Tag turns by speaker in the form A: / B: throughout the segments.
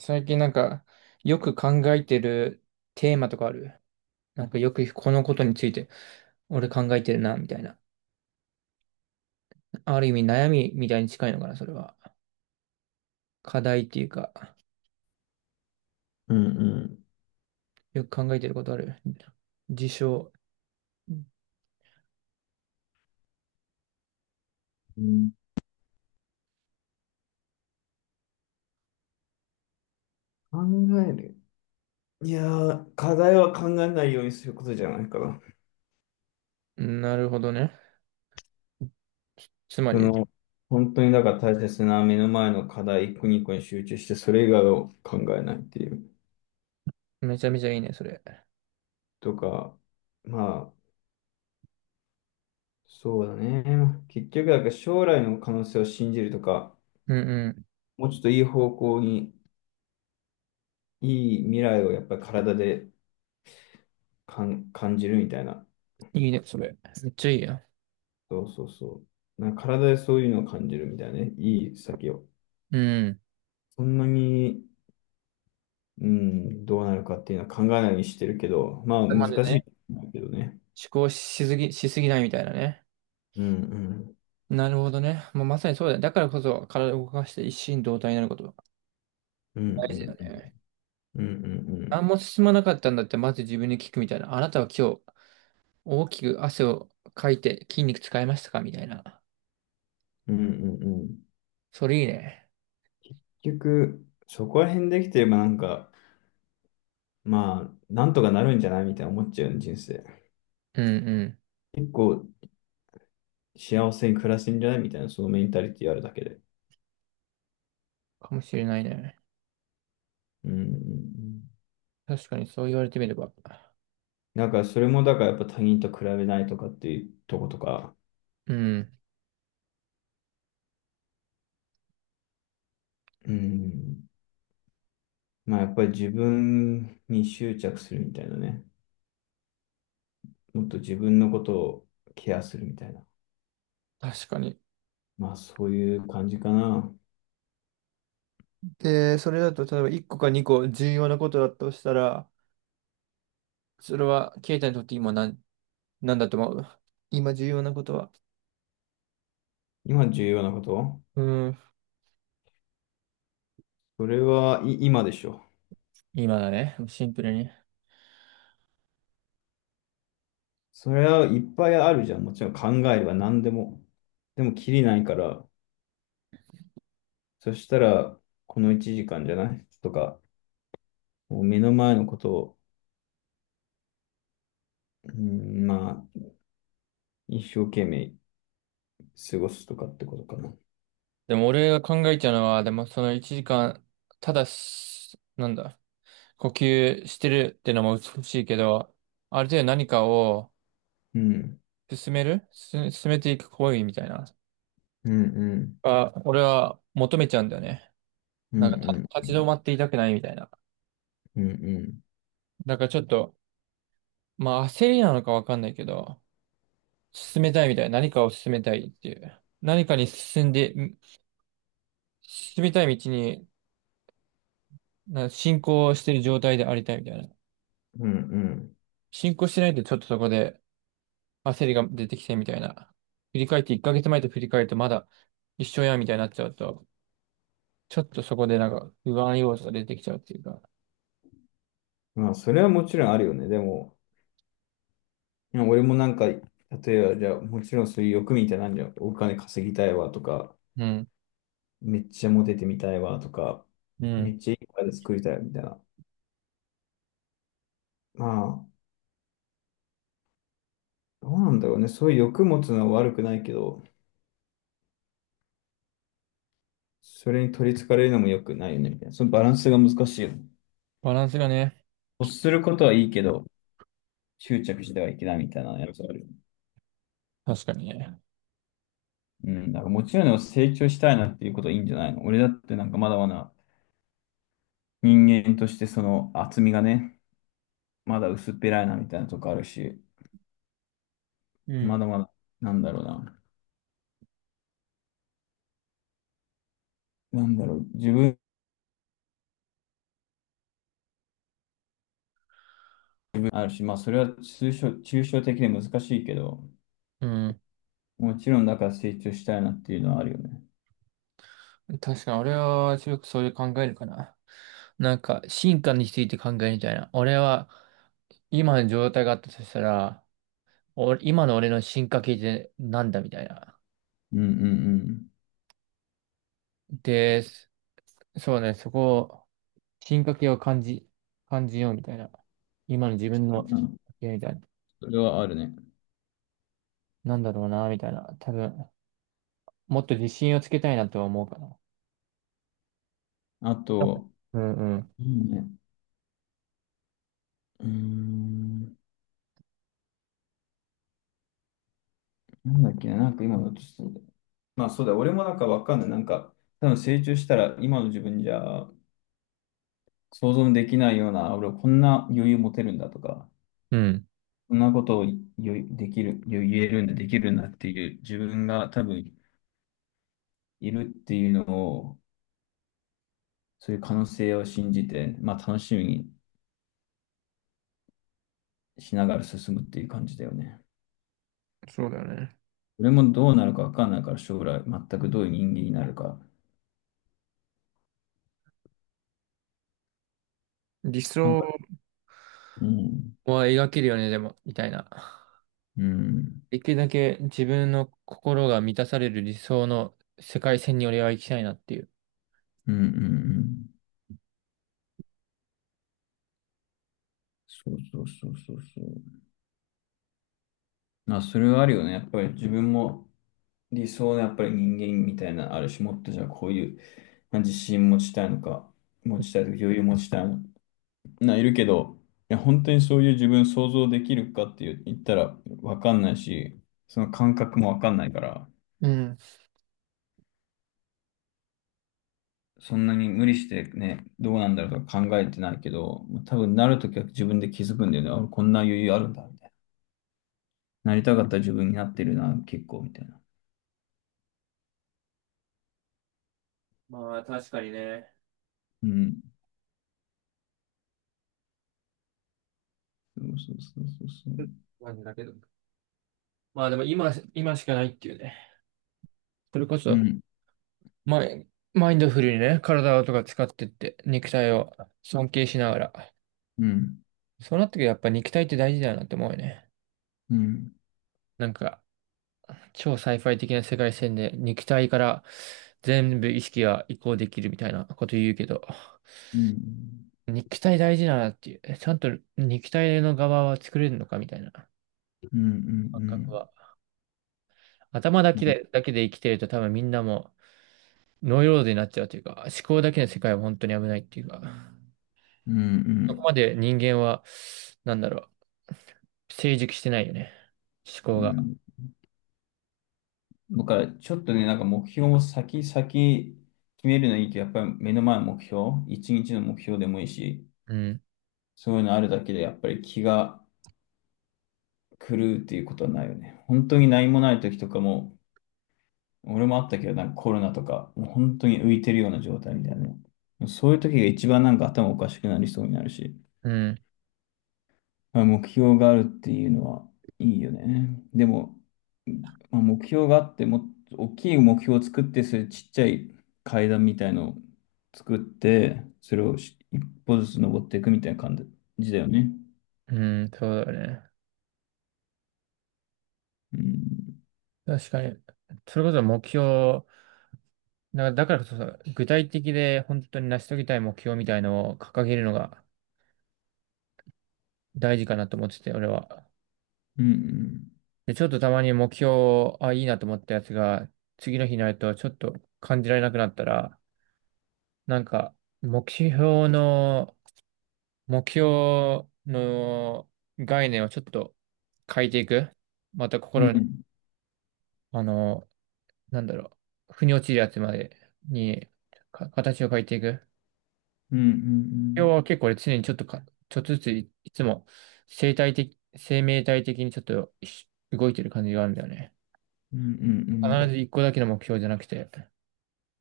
A: 最近よく考えてるテーマとかあるよくこのことについて、俺考えてるな、みたいな。ある意味悩みみたいに近いのかな、それは。課題っていうか、
B: うん
A: よく考えてることある事象。
B: うんうん、考える。いやー、課題は考えないようにすることじゃないかな。
A: なるほどね。つま
B: そ
A: り、
B: の、本当にだから大切な目の前の課題一個二個に集中して、それ以外を考えないっていう。
A: めちゃめちゃいいね、それ。
B: とか、まあ、そうだね。結局、だから将来の可能性を信じるとか、
A: うんう
B: もうちょっといい方向に、いい未来をやっぱり体で感じるみたいな。
A: ん。いいね、それ。めっちゃいいや。
B: そうそうそう。なんか体でそういうのを感じるみたいなね。いい先を。
A: うん。
B: そんなにうん、どうなるかっていうのは考えないようにしてるけど、まあ
A: 頭
B: 難
A: で
B: しい
A: ね、
B: と思うけどね。
A: 思考しすぎ、しすぎないみたいなね。
B: うんうん。
A: なるほどね。もうまさにそうだよ。だからこそ体を動かして一心同体になること。
B: うんう
A: 大事
B: んう
A: だ
B: ん。
A: よね。
B: うんうんう
A: 何
B: ん。
A: も進まなかったんだって、まず自分に聞くみたいな。あなたは今日、大きく汗をかいて筋肉使いましたかみたいな。
B: うんうんうん。
A: それいいね。
B: 結局、そこら辺できてればなんか、まあ、なんとかなるんじゃないみたいな思っちゃうよね、人生。
A: うんうん。
B: 結構幸せに暮らせんじゃないみたいな、そのメンタリティあるだけで。
A: かもしれないね。
B: うんうんうん。
A: 確かにそう言われてみれば。
B: だからそれもだからやっぱ他人と比べないとかっていうとことか、
A: うん。
B: うん。まあやっぱり自分に執着するみたいなね。もっと自分のことをケアするみたいな。
A: 確かに。
B: まあそういう感じかな。
A: で、それだと、例えば1個か2個重要なことだとしたら、それは、ケイタにとって今なん、なんだと思う、今重要なことは。
B: 今重要なこと
A: うん。
B: それはい今でしょ。
A: 今だね。シンプルに。
B: それはいっぱいあるじゃん。もちろん考えは何でも。でもきりないから、そしたらこの1時間じゃないとか、もう目の前のことを、うん、まあ一生懸命過ごすとかってことかな。
A: でも俺が考えちゃうのは、でもその1時間、ただし、なんだ。呼吸してるってのも美しいけど、ある程度何かを
B: うん。
A: 進めていく行為みたいな。
B: うんうん。
A: あ、俺は求めちゃうんだよね。
B: う
A: な
B: ん
A: んか
B: うん。
A: 立ち止まっていたくないみたいな。
B: うんうん。
A: だからちょっと、まあ焦りなのかわかんないけど、進めたいみたいな。何かを進めたいっていう。何かに進んで、ん進みたい道に進行してる状態でありたいみたいな。
B: うんうん。
A: 進行してないとちょっとそこで焦りが出てきてみたいな。振り返って1ヶ月前と振り返るとまだ一緒やみたいになっちゃうと、ちょっとそこでなんか不安要素が出てきちゃうっていうか。
B: まあそれはもちろんあるよね。でも、今俺もなんか、例えば、じゃあ、もちろんそういう欲みたいなんじゃん。お金稼ぎたいわとか、
A: うん。
B: めっちゃモテてみたいわとか、
A: う
B: め
A: ん。
B: っちゃいい体作りたいみたいな。まあ、どうなんだろうね。そういう欲持つのは悪くないけど、それに取り憑かれるのも良くないよね、みたいな。そのバランスが難しいよね。
A: バランスがね。
B: 欲することはいいけど、執着してはいけないみたいなやつあるよね。
A: 確かにね。
B: うん、だからもちろん成長したいなっていうことはいいんじゃないの。俺だってなんかまだまだ人間としてその厚みがね、まだ薄っぺらいなみたいなとこあるし、
A: う
B: ま
A: ん。
B: だまだ、なんだろうな。なんだろう、自分あるし、まあ、それは抽象的で難しいけど、
A: うん。
B: もちろんだから成長したいなっていうのはあるよね。
A: 確かに俺は強くそういう考えるかな。なんか進化について考えるみたいな。俺は今の状態があったとしたら、俺今の俺の進化系ってなんだみたいな。
B: うんうん
A: で、そうね、そこを進化系を感じ、感じようみたいな。今の自分
B: う
A: の、
B: ん。うん、
A: みたいな。
B: それはあるね。
A: なんだろうな、みたいな。多分、もっと自信をつけたいなとは思うかな。
B: あ
A: あ
B: と、
A: うんうん。
B: いいね。うーん、なんだっけな、なんか今のとしてまあそうだ、俺もなんかわかんない。なんか、多分成長したら今の自分じゃ想像できないような、俺こんな余裕持てるんだとか、
A: うん
B: こんなことをよできる、言えるんだ、できるんだっていう自分が多分いるっていうのを、そういう可能性を信じて、まあ楽しみにしながら進むっていう感じだよね。
A: そうだよね。
B: 俺もどうなるかわかんないから、将来全くどういう人間になるか。
A: 理
B: なん
A: 想、
B: か、うん、
A: は描けるよね、でも、みたいな。
B: うん、うん、
A: できるだけ自分の心が満たされる理想の世界線に俺は行きたいなっていう。
B: うんうん。そうそうそうそうそう。まあ、それはあるよね。やっぱり自分も理想のやっぱり人間みたいな、ある種もっとじゃあこういうまあ自信持ちたいのか、持ちたいとか余裕持ちたいのいるけど本当にそういう自分想像できるかって言ったら分かんないしその感覚も分かんないから
A: うん。
B: そんなに無理してどうなんだろうと考えてないけど多分なるときは自分で気づくんだよねこんな余裕あるんだよねなりたかったら自分になってるな結構みたいな。
A: まあ、確かにね。
B: うんそうそうそうそう。
A: マジだけど。まあでも今、今しかないっていうね。それこ
B: う
A: そ、
B: ん
A: マインドフルにね、体とか使ってって、肉体を尊敬しながら。
B: うん
A: そうなってくるとやっぱ肉体って大事だよなって思うよね。
B: うん
A: なんか、超サイファイ的な世界線で肉体から全部意識が移行できるみたいなこと言うけど、
B: うん
A: 肉体大事だなっていう、え、ちゃんと肉体の側は作れるのかみたいな感
B: うんう
A: 覚
B: ん
A: は。頭だ
B: うん
A: け
B: うん
A: で、だけで生きてると多分みんなもノイローゼになっちゃうというか、思考だけの世界は本当に危ないっていうか、
B: うんうんう
A: そこま
B: ん
A: で人間は、なんだろう、成熟してないよね。思考
B: うんう
A: が。
B: ん。だからちょっとね、なんか目標を先、先決めるのいいけど、やっぱり目の前の目標、一日の目標でもいいし、
A: うん、
B: そういうのあるだけでやっぱり気が狂うっていうことはないよね。本当に何もない時とかも、俺もあったけど、なんかコロナとか、もう本当に浮いてるような状態みたいなね。そういう時が一番なんか頭おかしくなりそうになるし。
A: うん、
B: まあ、目標があるっていうのはいいよね。でも、まあ、目標があって、もっと大きい目標を作って、それちっちゃい階段みたいのを作って、それを一歩ずつ登っていくみたいな感じだよね。
A: うん、そうだよね。
B: うん。
A: 確かに。それこそ目標だだからこそ、具体的で本当に成し遂げたい目標みたいのを掲げるのが大事かなと思ってて、俺は。
B: うん
A: で、ちょっとたまに目標、あ、いいなと思ったやつが、次の日になるとちょっと感じられなくなったら、なんか、目標の、目標の概念をちょっと変えていく。また
B: うん。
A: 心
B: う
A: に、
B: ん
A: あの、なんだろう、腑に落ちるやつまでに、形を変えていく。
B: うんう
A: 要は
B: ん。
A: 結構俺常にちょっとずついつも生命体的にちょっと動いてる感じがあるんだよね。
B: うんう
A: 必ず
B: ん
A: 一個だけの目標じゃなくて、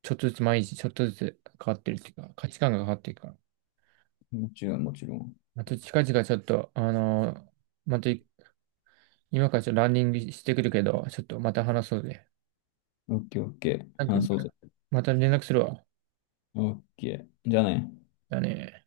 A: ちょっとずつ毎日ちょっとずつ変わってるっていうか、価値観が変わっていくから。
B: うん。もちろん、もちろん。
A: また近々ちょっと、また今からちょっとランニングしてくるけど、ちょっとまた話そうぜ。
B: オッケーオッケー。
A: なんか、
B: 話そうぜ。
A: また連絡するわ。
B: オッケー。じゃあね。
A: だね。